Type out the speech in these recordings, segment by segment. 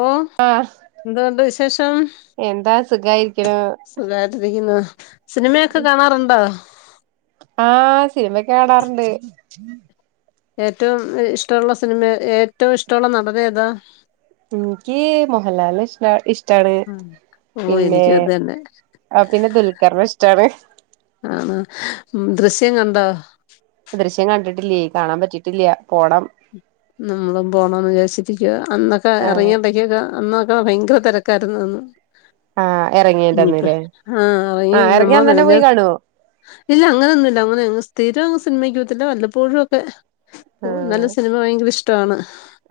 ഓ ആഹ് എന്തോ ഉണ്ട് വിശേഷം, എന്താ സുഖായിരിക്ക്ണ് സുഖായിട്ടരിക്കുന്നാ? സിനിമയൊക്കെ കാണാറുണ്ടോ? ആഹ് സിനിമക്കെ കാണാറുണ്ട്. ഏറ്റവും ഇഷ്ടമുള്ള സിനിമ ഏറ്റവും ഇഷ്ടമുള്ള നടൻ ഏതാ എൻക്ക് മോഹൻലാലിനെ ഇഷ്ടാ ഇഷ്ടാണ് ഉം. ഓ പിന്നേ എനിക്കും അത് തന്നെ ആ പിന്നെ ദുൽഖറിനെ ഇഷ്ടാണ് ആണ് ഉം, ദൃശ്യം കണ്ടോ ദൃശ്യം കണ്ടിട്ടില്ലേ കാണാൻ പറ്റിട്ടില്ല പോണം നമ്മളും പോണംന്ന് വിചാരിച്ചിരിക്കുവാ അന്നൊക്കെ ആഹ് എറങ്ങിയെടക്കൊക്കെ അന്നൊ ഓഹ് ഭയങ്കര തെരക്കായിരുന്നു അന്ന് ആഹ് ഇനീപ്പ എറങ്ങിയന്റെന്ന്ല്ലേ ആഹ്‌ അറയും ആഹ് എറങ്ങിയ നമ്മള് അന്നന്നെ മെനഞ്ഞ പോയി കാണുവോ ഇല്ല അങ്ങനൊന്നുംല്ല അങ്ങനെ അങ്ങ് സ്ഥിര സിനിമയ്ക്ക് പോവത്തില്ല വല്ലപ്പോഴുവൊക്കെ ഓഹ് ആഹ് നല്ല സിനിമ ഭയ ഇഷ്ടാണ്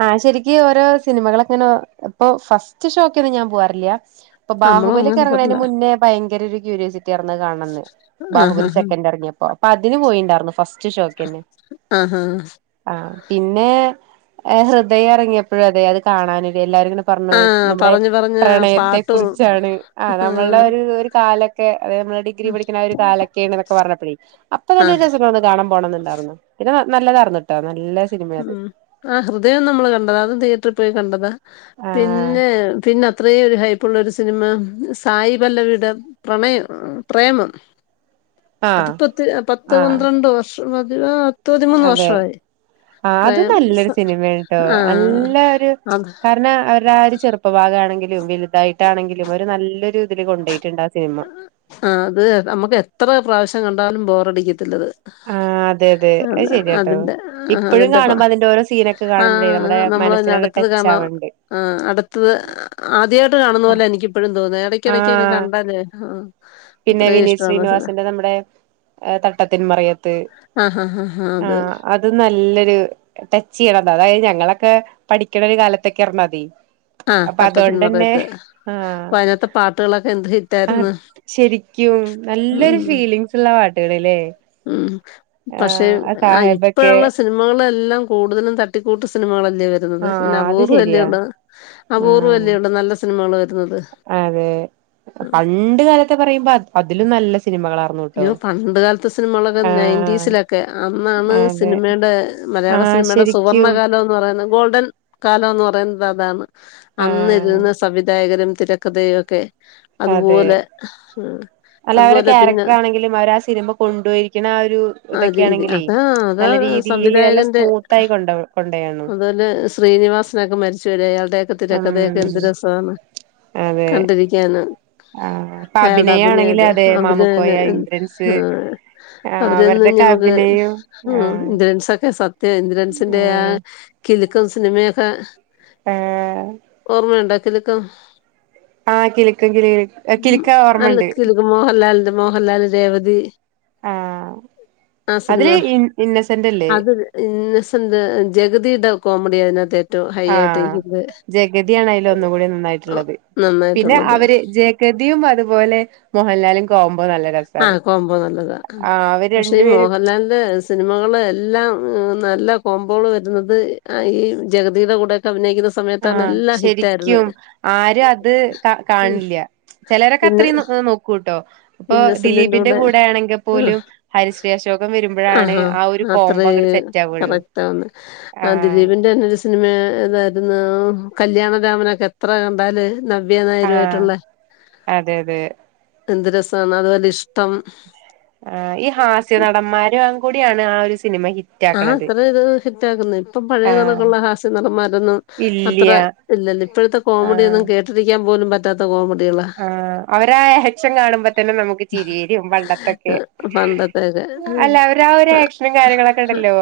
ആഹ് ശരിക്ക് ഓരോ സിനിമകളക്കങ്ങനെ ഇപ്പൊ ഫസ്റ്റ് ഷോയ്ക്കൊന്നും ഞാൻ പോവാറില്ല ഇപ്പൊ നമ്മളും അങ്ങനെ ബാഹുബലിയൊക്കെറങ്ങണേന് പോകത്തില്ല മുന്നേ ഭയങ്കരൊരു ക്യൂരിയോസിറ്റി ആയിർന്ന് കാണണംന്ന് ആ ഹാ ബാഹുബലി ഹാ സെക്കന്റ് എറങ്ങിയപ്പോ അപ്പ അതിന് പോയിണ്ടായിരുന്നു ഫസ് റ്റ് ഷോയിക്കന്നെ ആ ഹാ ആഹ്‌ പിന്നെ ഏഹ് ഹൃദയം എറങ്ങിയപ്പഴും അതെ അത് കാണാനൊര് എല്ലാരും ഇങ്ങനെ പറഞ്ഞു ആ നമ്മുടെ പറഞ്ഞ് പറഞ്ഞ് ആ പ്രണയത്തെ പാട്ടും കുറിച്ചാണ് ആ നമ്മൾടെ ആഹ് ഒരു ഒരു കാലൊക്കെ അതായത് നമ്മള് ഡിഗ്രി പഠിക്കണ ഒരു കാലൊക്കെയാണ്ന്നൊക്കെ പറഞ്ഞപ്പഴേ അപ്പൊ ആ തന്നെ രസം തോന്ന് കാണാൻ പോണംന്നുണ്ടാറുന്നു പിന്നെ നല്ലതാറ്ന്നൂട്ടോ നൽ ല്ല സിനിമയാത് അത് നമ്മള് കണ്ടതാ അത് തിയേറ്ററിൽ പോയി കണ്ടതാ ആഹ് പിന്നെ പിന്ന അത്രയും ഒരു ഉള്ള ഒരു സിനിമ സായി പല്ലവിയുടെ പ്രണയം പ്രേമം ആഹ അത് പത്ത് പത്ത് ആഹ പന്ത്രണ്ട് വർഷം പതി ആ, പത്ത് പതിമൂന്ന് അതെ വർഷമായി. ആ അതും പ്രേം സ നല്ലൊരു സിനിമയാണുട്ടോ ആഹ് നല്ല ഒരു അത് കാരണം അവരുടെ ഒരു ചെറുപ്പ ഭാഗം ആണെങ്കിലും വലുതായിട്ടാണെങ്കിലും ഒരു നല്ലൊരു ഇതിൽ കൊണ്ടോയി ആ അത് നമുക്ക് എത്ര പ്രാവശ്യം കണ്ടാലും ബോറടിക്കത്തില്ലത് ആഹ് അതെ അതെ അ അത് ശരിയാട്ടോ അതിന്റെ ആ ഇപ്പഴും അതിന്റെപ്പ കാണുമ്പോ അതിന്റെ ഓരോ സീനൊക്കെ ആ കാണുമ്പോഴേ നമ്മുടെ നമ്മൾന്നെ മനസ്സിലങ്ങ് അടുത്തത് ടച്ച് കാണ ആവണ്ട് ആ അടുത്തത് ആദ്യമായിട്ട് കാണുന്ന പോലെ എനിക്കിപ്പോഴും തോന്നുന്ന എടയ്ക്കെടയ്ക്കൊക്കെ ആഹ് കണ്ടാലേ ആ പിന്നെ അത്രയും വിനീത് ഇഷ്ടമാണ് സിനിമ ശ്രീനിവാസന്റെ നമ്മടെ തട്ടത്തിന്മറിയത്ത് ആഹ് ഹാ ഹാ ഹാ ആ അത് അത് നല്ലൊരു ടച്ച് ചെയ്യണം അ അതായത് ഞങ്ങളെ ക്കെ പഠിക്കണ ഒരു കാലത്തൊക്കെ എർണതെ ആ തട്ടത്തിൻ മറയത്ത് ആഹ് അതിനത്തെ പാട്ടുകളൊക്കെ എന്ത് ഹിറ്റ് ആരുന്നു അത് ശരിക്കും നല്ലൊരു ഫീലിംഗസ്ള്ള പാട്ടുകള് ല്ലേ പക്ഷെ ആഹ് ആ സാഹേബൊക്കെ ഇപ്പഴുള്ള സിനിമകളെ എല്ലാം കൂടുതലും തട്ടിക്കൂട്ട് സിനിമകള ആഹ് [unintelligible] അത് ശരിയാ അപൂർവല്ലേള്ളു ആഹ് അപൂർവല്ലേള്ളു നല്ല സിനിമകള് വ അതെ പണ്ട് കാലത്തെ പറയുമ്പോ അത് അതിലും നല്ല സിനിമ സിനിമകളാ ഇയോ പണ്ട് കാലത്തെ സിനിമകളൊക്കെ ആഹ് നയൻറ്റീസിലൊക്കെ അന്നാണ് അതെ സിനിമടെ മലയാള ആഹ് സിനിമടെ ശരിക്കും സുവർണ്ണകാലംന്ന് പറയുന്ന ഗോൾഡൻ കാലംന്ന് പറയുന്നത് അതാണ് ആഹ് അന്നിരുന്ന സംവിധായകരും തിരക്കഥയു ഒക്കെ അതെ അതുപോലെ ആഹ് അതുപോലെ പിന്നെ എന്നെ എങ്കിലും അവരാ ആ സിനിമ കൊണ്ടുപോയിക്കുന്ന ആ ഒരു ആ രീതി ഇതൊക്കെയാണെങ്കിലേ അതാ അതാ നല്ല രീതിൽ നല്ല സംവിധായകന്റെ സ്മൂത്ത് ആയി കൊടൊവും കൊണ്ടയന്നു അതുപോലെ അതെകത്തിലെ കഥഒക്കെ എന്ത് രസാണ് അതെ കണ്ടിരിക്കൻ ആഹ് ഇപ്പൊ അയാളുടെ അഭിനയാണെങ്കില് അഭിനഓക്കേ അതെ അതിനു മാമുക്കോയ തന്നെ ഇന്ദ്രൻസ് ആ ആഹ് അവരൊന്നും അവരുടെക്കെ ഞമുക്ക് അഭിനയം ആഹ് ഇന്ദ്രൻസ് ഒക്കെ സത്യ [unintelligible] ഇന്ദ്രൻസിന്റെ ആ ആഹ് ക ക്കും സിനിമയൊക്കെ- ആഹ് ഓർമ്മയുണ്ടോ കിലുക്കം ആ കിലുക്കം കില ക കിലുക്കം അല്ല ഓർമ്മുണ്ട് കിലുക്കം മോഹൻലാലിന്റെ മോഹൻലാൽ രേവതി ആഹ് ആ സിനിമ അതില് ഇ ഇന്നസെന്റല്ലേ അത് ഇന്നസെൻറ് ജഗതിടെ കോമഡിയ അതിനാത്തെ ആ ജഗതിയാണ് അതില് ഒന്നുകൂടി നന്നായിട്ടുള്ളത് പിന്നെ നന്നായിട്ടുള്ളത് അവര് ജഗതിയും അതും പോലെ മോഹൻലാലും കോമ്പോ നല്ല ആ രസാണ് കോമ്പോ നല്ലതാ ആഹ് അവര് പക്ഷേ ഈ രണ്ടുപേരും മോഹൻലാലിന്റെ സിനിമകള് എല്ലാം- നല്ല കോമ്പോള് വരുന്നത് ഈ ജഗതിയുടെ കൂടെയൊക്കെ അഭിനയിക്കുന്ന- ആ സമയത്താണ് എല്ലാം ശരിക്കും ഹിറ്റായിരുന്നത് ആരും അത് കാ ഉം. കാണില്ല ചിലരൊക്കെ അത്രയും നോക്കൂട്ടോ ഇപ്പൊ ഇന്നസെന്റന്റെ ദിലീപിന്റെ കൂടെ ആണെങ്കിൽ പോലും ഹരിശ്രീ അശോകം ആ അ വരുമ്പോഴാണ് ഹ ഒരു അത്ര കോംബോ അങ്ങട് സെറ്റ് ആവുള്ളൂ കറക്റ്റ് ആഹ് ദിലീപിന്റെ സിനിമ യിരുന്നു കല്യാണ രാാമനൊക്കെ എത്ര കണ്ടാല് നവ്യ നായരു ആഹ് ആയിട്ടുള്ള അതെ അതെ എന്ത്‌ രസാ എന്ന അതുപലെ ഇ [unintelligible] ആ ഈ ഹാസ്യ നടന്മാരും കൂടിയാണ് ആ ഒരു സിനിമ ഹിറ്റ് ആ ആക്കണത് അത്ര ഇത് ഹിറ്റ ആാക്കുന്നു ഇപ്പം പഴയ ആഹ് നടളക്കുള്ള ഹാസ്യ നടന്മാരൊന്നും അത്ര ഇല്ല്യ ഇല്ലല്ലോ ഇപ്പോഴത്തെ കോമഡിയൊന്നും കേട്ടിരിക്കാൻ പോലും പ റ്റാത്ത [unintelligible] ആ അവരാ ആ ആക്ഷൻ കാണുമ്പോ തന്നെ നമുക്ക് ചിരിവരും പണ്ടത്തൊക്കെ പണ്ടത്തെയൊക്കെ അല്ല അവര് ആ ഒരു ആക്ഷനും കാര്യങ്ങളൊക്കെ ഉണ്ടല്ലോ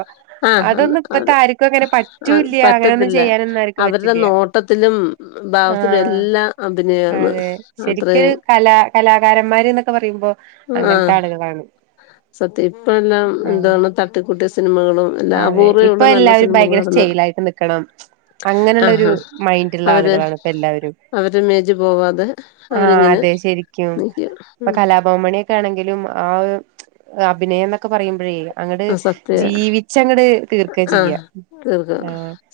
ആഹ് അതൊന്നും അത് ഇപ്പത്തെ ആർക്കും അങ്ങനെ അ പറ്റൂല്ല്യ അങ്ങനെയൊന്നും പറ്റത്തില്ല ചെയ്യാനൊന്നും ആർക്കും അവരുടെ പറ്റില്ല്യ നോട്ടത്തിലും ഭാവത്തിലും ആഹ് എല്ലാ അഭിനയമാണ് അതെ അത്രയും ശരിക്കൊരു കലാ കലാകാരന്മാര് എന്നൊക്കെ പറയുമ്പോ ആ അങ്ങനത്തെ ആളുകാണ് സത്യം ആ സിനമകൾ അതെ ഇപ്പൊ എല്ലാവരും ഭയങ്കര സ്റ്റെയില ആായിട്ട് നിക്കണം അങ്ങനെയുള്ളരു ആഹാ മൈൻഡള്ള അവര് ആളുകളാണ് ഇപ്പ എല്ലാവരും അവര് മേജ് പോവാതെ ആ അവരിങ്ങനെ അതെ ശെരിക്കും നിക്കും ഇപ്പൊ ഉം കലാഭാവൻ മണിയൊക്കെ ആണെങ്കിലും ആ അഭിനയം എന്നൊക്കെ പറയുമ്പോഴ ചെയ്യുക അങ്ങാട്ട് ആ സത്യ ജീവി [unintelligible] തീർക്ക ചെയ്യ ആഹ് തീർക്കും ആ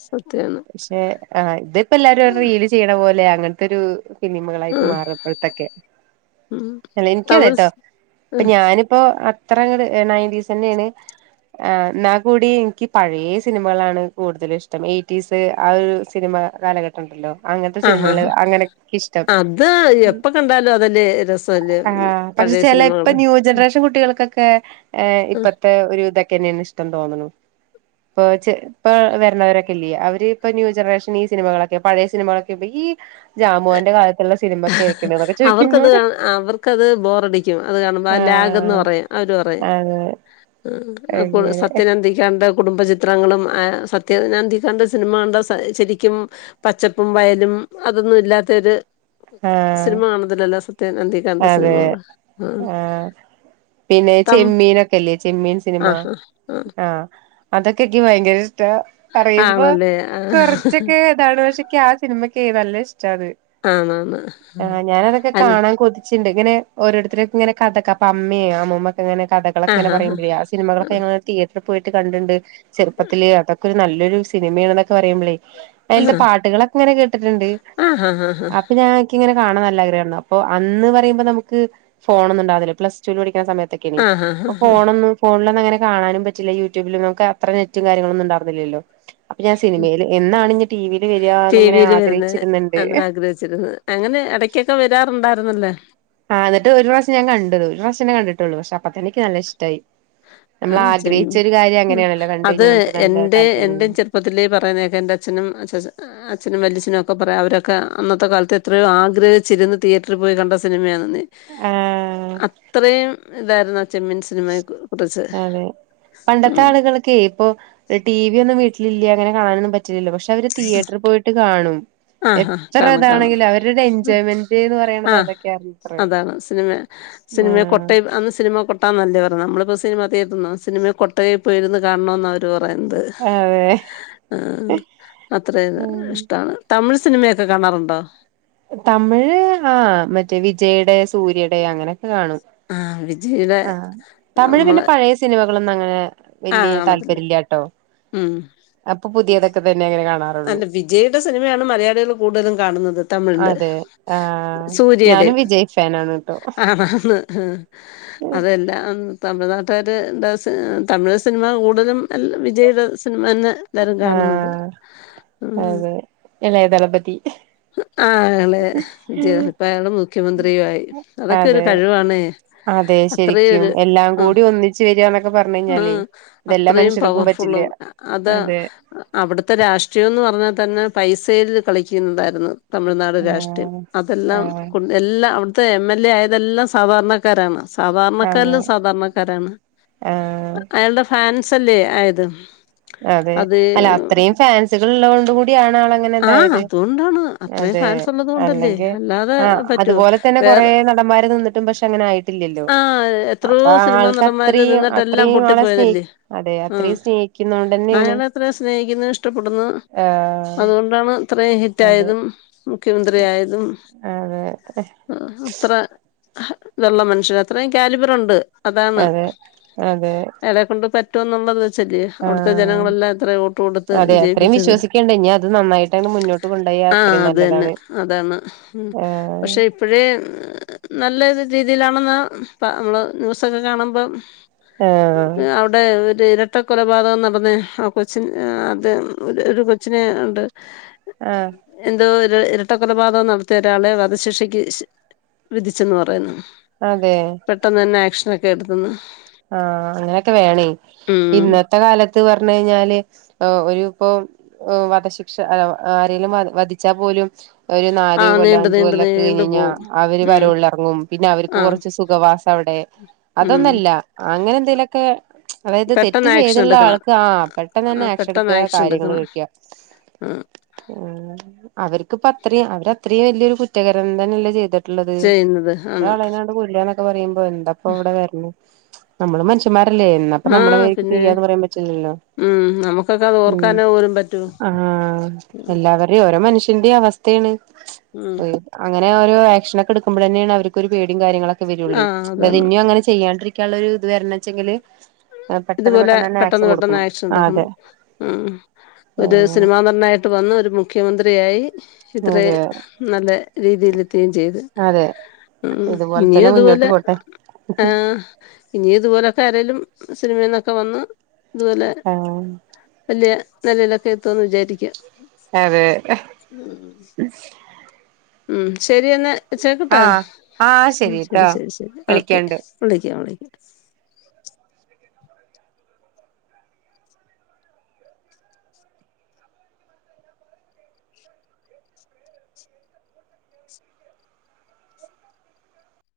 സത്യാണ് പക്ഷെ ആ ഇതിപ്പോ എല്ലാരും റീൽ ചെയ്യ ലെ അങ്ങനത്തെരു ഇനിമകളായിട്ട് ആഹ് മാറപ്പോഴത്തൊക്കെ ഉം അല്ല എനിക്ക തമിഴ് കേട്ടോ ഇപ്പൊ ആഹ് ഞാനിപ്പോ ഇത്ര അങ്ങട് എ നയൻറ്റീസ് തന്നെയാണ് ആ നാ കൂടി എനിക്ക് പഴേ സിനിമകളാണ് കൂടുതലും ഇഷ്ടം. എയ്റ്റീസ് ആ ഒരു സിനിമ കാലഘട്ടം ഉണ്ടല്ലോ അങ്ങനത്തെ ആഹ് സിനിമകള് ആഹ് അങ്ങനെക്കിഷ്ടം. അത് എപ്പ കണ്ടാലും അതല്ലേ രസല്ലേ ആ പക്ഷെ പഴയ ചെലപ്പ സിനിമകള് ന്യൂ ജനറേഷൻ കുട്ടികൾക്കൊക്കെ ഏ ഇപ്പത്തെ ഒരു ഇതൊക്കെ തന്നെയാണ് ഇഷ് തോന്നണു ഇപ്പോ ചെ പ്പോൾ വരണവരൊക്കെ ഇല്ലേ അവര്പ്പ ന്യൂ ജനറേഷൻ ഈ സിനിമകളൊക്കെ പഴയ സിനിമകളൊക്കെ ഇപ്പ ഈ ജാമുവാന്റെ കാലത്തുള്ള സിനിമയ് അവർക്കത് കാണ അവർക്കത് ബോറടിക്കും. അത് കാണുമ്പ ലാഗന്ന് ആഹ് പറയും അവര് പറയും അതെ ഇഹ് അപ്പോള് അങ്ങനെ സത്യനന്തിക്കാടിൻ്റെ കുടുംബ ചി ചിത്രങ്ങളും ആ സത്യനന്തിക്കാടിൻ്റെ സിനിമ കണ്ടാ സ ശരിക്കും പച്ചപ്പും വയലും അതൊന്നും ഇല്ലാത്തരു ആഹ് സിനിമ കാണുന്നതില്ലല്ല സത്യൻ അന്തി അതെ ആ പിന്നെ തം ചെമ്മീനൊക്കെല്ലേ ചെമ്മീൻ സിനിമ ആ അതൊക്കെ ഇക്ക് ഭയങ്കര ഇഷ്ടാ പറയുമ്പോ ആണല്ലേ ആ കൊറച്ചൊക്കെ ഇതാണ് പക്ഷേ ക്ക് ആ സിനിമക്കേ നല്ല ഇഷ് ച്ചത് ആണാണ് ആ ഹ്ങാ ഞാനതൊക്കെ അന കാണാൻ കൊതി ഇങ്ങനെ ഓരോരുത്തര് ഇങ്ങനെ കഥക്ക അപ്പ അമ്മേം അമ്മുമ്മ അങ്ങനെ കഥകളക്കിങ്ങന ആഹാ ഹാ പറയ്മ്പഴേ ഹാ സിനിമകളൊക്കെ ഞങ്ങൾ തിയേ അവ്ട പോയിട്ട് കണ്ടിണ്ട്. ചെറുപ്പത്തിലേ അതൊക്ക ഒരു നല്ലൊരു സിനിമയാണൊന്നക്ക പറയുമ്പളേ അയ്ലത്തെ പാട്ടുകളൊക്കെ ഇങ്ങനെ കേട്ടിട്ടുണ്ട്. ആ ആ ഹാ ഹാ ഹാ അപ്പ് ഞാൻ ക്ക് ഇങ്ങനെ കാണാൻ നല്ല ആഗ്രഹാര്ന്ന് അപ്പോ ആ ന്ന് പറയുമ്പ നമുക്ക് ഫോണൊന്നും ഉണ്ടാവില്ല പ്ലസ് റ്റൂല് പഠി ചെല സമയത്തേക്ക്നി ആ ഹാ ഹാ ഇപ്പ ഹാ ഫോണൊന്നും ഫോണിലന്നങ്ങനെ കാണാനും പറ്റില്ല യൂടൂബില നമുക്ക് അത്ര നെറ്റും കാര്യങ്ങളൊന്നുംണ്ടാർന്നില്ലല്ലോ വരികാന്ന് ടി ഇങ്ങനെ വിയില് വരുന്ന ആഗ്രഹിച്ചിരുന്നുണ്ട് അന്ന് ആഗ്രഹിച്ചിരുന്നു അങ്ങനെ എടക്കൊക്കെ വരാറുണ്ടായിരുന്നല്ലാ ആഹ് എന്നിട്ട് ഒരു പ്രാവശം ഞാൻ കണ്ടു ത് ഒരു പ്രാവശ ന്നെ കണ്ടിട്ടൊള്ളൂ. പഷെ അപ്പത്തന്നെ നിക്ക് നല്ല ഇഷ്ടായി. അ ആ നമ്മൾ ആഗ്രഹിച്ച ചെന്ന ഒരു കാര്യം അങ്ങനെയാണല്ലോ കണ്ട് അത് കഴിഞ്ഞാൽ നമുക്ക് നല്ല എന്റെ താല്പര്യം എൻ്റെ തോന്നും ചെറുപ്പത്തിലേ പറയുന്നകേക്കാം എൻ്റഛനും അച്ഛാഛ ആ അ അച്ഛനും വല്യഛനൊക്ക പറയാ അവരൊക്ക അ അന്നത്തെ കാലത്ത് എത്രയോ ആഗ്രഹിച്ചിരുന്നു തിയേറ്ററിൽ പോയി കണ്ട സിനിമയാണ്. നി ആഹ് അത്രയും ഇതാര്ന്ന ചെമ്മീൻ സിനിമയെ കു അതെ പണ്ടത്തെ ആളുകൾക്കെ ഇപ്പൊ ടി വി ഒന്നും വീ വീട്ടിലില്യാ അങ്ങനെ കാണാനൊന്നും പ റ്റില്ല പക്ഷെ അവര് തിയേറ്ററി പോയിട്ട് കാണും. ആഹ് ആഹ് എത്ര കാണും കാണും ഇതാണെങ്കിലും അവരുടെ എൻജോയ്മെന്റ്ന്ന് പറയണത് ആഹ് അതൊക്കെയത്ര അതാണ് സിനിമ സിനിമ ആഹ് കൊട്ടയി അന്ന് സിനിമ കൊട്ടാന്നല്ലേ നമ്മളിപ്പോ സിനിമ തീയറ്ററന്ന സിനിമ കൊട്ടെ പോയിരുന്ന് കാണണം എന്ന് അവര് പറഞ്ഞ ഇപ്പോ എന്ത് അതെ ആ അത്രയന്നു ഉം ഇഷ്ടാണ്. തമിഴ് സിനിമയൊക്കെ കാണാറുണ്ടോ തമിഴ് ആ മറ്റേ വിജയിയുടെ സൂര്യയുടെ അങ്ങനെ കാണും ആഹ് വിജയുടെ ആ തമിഴ് പിന്നെ നമ്മളെ പഴയ സിനിമ നമ്മളൊന്നും അങ്ങനെ ആഹ് വല്യ കാണത്തില്ല താല്പര്യം ഇല്ലാട്ടോ ഉം അപ്പൊ പുതിയതൊക്കെ തന്നെ അങ്ങനെ കാണാറൊ അല്ല വിജയിയുടെ സിനിമയാണ് മലയാളികള് കൂടുതലും കാണുന്ന ന്നത്. തമിഴില് അതെ ആഹ് ഞാനും സൂര്യയുടെയും വിജയ് ഫാനാണ് ട്ടോ ആ ആന്ന് അതെല്ലാം തമിഴ്നാട്ട [unintelligible] തമിഴ് സിനിമ കൂടുതലും എല്ലാം വിജയിയുടെ സിനിമ തന്നെ എല്ലാരും കാണുന്നത് ആഹ് അതെ ഇളയദളപതി ആ എളയ വിജയി ഇപ്പ അയാള് മുഖ്യമന്ത്രിയും ആയി അതൊക്കെ ഒരു അതെ കഴിവാണേ അതെ അത്രയും ശരിക്കും എല്ലാം ഒരുഉം കൂടി ഒന്നിച്ച് വരികാന്നൊക്കെ പറഞ്ഞു കഴിഞ്ഞാലേ ഉം ഇതെല്ലാ അത്രയും മനുഷ്യർക്കും പറ്റില്ല പവർഫുള്ളും അതാ അതെ അവിടുത്തെ രാഷ്ട്രീയംന്ന് പറഞ്ഞാൽ തന്നെ പൈസയിൽ കളിക്കുന്നത ന്ന്- തമിഴ്നാട് രാഷ്ട്രീയം ആഹ് അതെല്ലാം ആഹ് കൊ എല്ലാം അവിട- ത്തെ എം എൽ എ ആയതെല്ലാം സാധാരണക്കാരാണ്- അതെ സാധാരണക്കാരിലും സാധാരണക്കാരാണ് ആഹ് അയാളുടെ ഫാൻ- സല്ലേ ആയത്? അതെ അത് അല്ല അത്രയും ഫാൻസുകൾ ഉള്ളതൊണ്ട് കൂടി- ക്കൂടി ആണ് ആള് അങ്ങനെ ആ ഇതായതു അതുകൊണ്ടാണ് അത്രയും അതെ ഫാൻസ് ഉള്ളത് കൊണ്ടല്ലേ അല്ലെങ്കി അല്ലാതെ ആ പറ്റുവോ അതുപോലെ തന്നെ കൊറേ വേറെ നടന്മാര് നിന്നിട്ടും പക്ഷെ- അങ്ങനായി- ട്ടില്ലല്ലോ ആ അപ്പൊ എത്രയോ സിനിമാ ആൾക്ക് നടന്മാര് അത്രയും നിന്നിട്ടെല്ലാം അത്രയും ആളെ സ്നേഹി പൊട്ടിപ്പോയതല്ലേ അതെ ആ അത്രയും സ്നേഹി- അയാളെ അത്ര സ്നേഹിക്കുന്നു ഇഷ്ടപ്പെടുന്നു ആ അതുകൊണ്ടാണ് അത്രയും ഹിറ്റ് അതെ ആയതും- മുഖ്യമന്ത്രിയായതും അതെ അത്ര- നല്ല മ ക്ഷേ അത്രയും കാലിബറൊണ്ട്- അതാണ് അതെ അതെ അയാളെ കൊണ്ട് പറ്റ് ന്നുള്ളത്- ച്ചത് ആ അവ്ട്ത്തെ ജനങ്ങളെല്ലാം ഇത്ര വോട്ട് കൊടുത്ത് അതെ അത്രയും വിജയിപ്പിച്ചത്. വിശ്വസിക്കണ്ട് ഇനി അത് നന്നായിട്ടങ്ങ് മുന്നോട്ട് കൊണ്ടോയാ ആ അത്രയും അതെന്നെ നല്ലതാണ് അതാണ് ഉം പക്ഷെ ആ ഇപ്പഴേ നല്ലൊരു രീതിയിലാ ണന്ന് നമ്മള് ന്യൂസൊക്കെ കാണുമ്പം ആ ര് ഇരട്ട കൊലപാതകം നടന്നെ ആ കൊച്ച് ആ തെ ഒരു കൊച്ചിനെ ണ്ട് ആ ര് ഇരട്ട കൊലപാതകം നടത്തിയ ഒരാളെ വധശിക്ഷക്ക് ശ് വിധിച്ചെന്ന് പറയുന്നു അതെ പെട്ടെന്നെ ന്നെ ആക്ഷ ഒക്കെ എടുത്തെന്ന് ആ അങ്ങനെക്കെ വേണേ ഉം ഇന്നത്തെ കാലത്ത് പർഞ്ഞയ്ഞ്ഞാല് ഏ ഒരു ഇപ്പൊ വധശിക്ഷ ഏ ആരെലും വധ വധിച്ചാ പോലും ഒരു ആ നാല് കൊല്ലം നീണ്ട് അഞ്ച നീണ്ട് കൊല്ലംയൊക്കെ കഴിഞ്ഞ് നീണ്ടു കഴിഞ്ഞാൽ പോവും അവര് ഉം പരോളിലിറങ്ങും പിന്നെ അവർക്ക് ആ കുറച്ച് സുഖവാസം അവിടെ ഉം അതൊന്നല്ല അങ്ങനെ എന്തേലൊക്കെ അതായത് തെറ്റ് പെട്ടെന്ന് ആക്ഷൻ ചെയ്തുള്ള എടുക്കണം ആൾക്ക് ആ പെട്ടെന്ന് തന്നെ ആ ആക്ഷ പെട്ടെന്ന് എടുക്കാ ആക്ഷൻ കാര്യങ്ങൾ എടുക്കണം കഴിക്കാ. ആ ആഹ് അവർക്കിപ്പ അത്രയും അവരത്രയും വലിയൊരു കുറ്റകരം തന്നെല്ല ചെയ്ത ട്ടുള്ളത് ചെയ്യുന്നത് ആണ് ഒരാളെങ്ങാണ്ട് കൊല്ലാന്നൊ പറയുമ്പ- പ്പോ എന്താപ്പം ഇവിടെ വരണെ നമ്മള് മനുഷ്യമാരല്ലേ അല്ലേ എന്നാപ്പം ആ നമ്മളെ മേലേക്ക് പിന്നെ തിരിയാന്ന് പറയാൻ പറ്റില്ലല്ലോ ഉം നമുക്കൊക്കെ അത് ഉം ഓർക്കാനേ പോലും പറ്റോ ആഹ് ഉം എല്ലാവര്ടെയും ഓരോ മനുഷ് തെന്ത്‌യീ അവസ്ഥേണ്. ഉം ഉയ് അങ്ങ അങ്ങനെ ഒരു ആക്ഷനൊക്കെ എടുക്കുമ്പോഴന്നെയാണ് അവർക്കൊരു പേടിം കാര്യങ്ങളൊ ക്കെ വരൊള്ളേ ആ ഇത് അതാണ് പിന്നിം അങ്ങനെ ചെയ്യാണ്ടിരി ക്ക്യാള്ളൊരു ഇത് വരണച്ചെങ്കില് ഇതുപോലെ പെട്ടെന്ന് പെട്ടെന്ന് ആക്ഷൻ എടുക്കണം. അതെ ഉമ് ഒരു അങ്ങനെ സിനിമാ നടനായിട്ട് വന്ന് ഒരു മുഖ്യമന്ത്രി യായി ഇത്രയും അതെ നല്ല രീതിയില് എത്തേം ചെയ്ത്. അതെ ഇതുപോലെ ഇനിയും തന്നെ മുന്നോട്ട് ഇതുപോലെ പോട്ടെ ആഹ് ഇനിയും ഇതുപോലെക്കെ ആരെലും സിനിമേന്നൊക്കെ വന്ന് ഇതുപോലെ ആഹ് വലിയ നെലയിലൊക്കെ എത്തുമെന്ന് വിചാരിക്ക്യാ അതേ ലെ ഉം ശരിയെന്നാ വെച്ചേക്കട്ടേ ആഹ് ശെരി ശെരി ശരിട്ടോ ശെരി ശെരി ഓക്കെ വിളിക്കണ്ട് [unintelligible]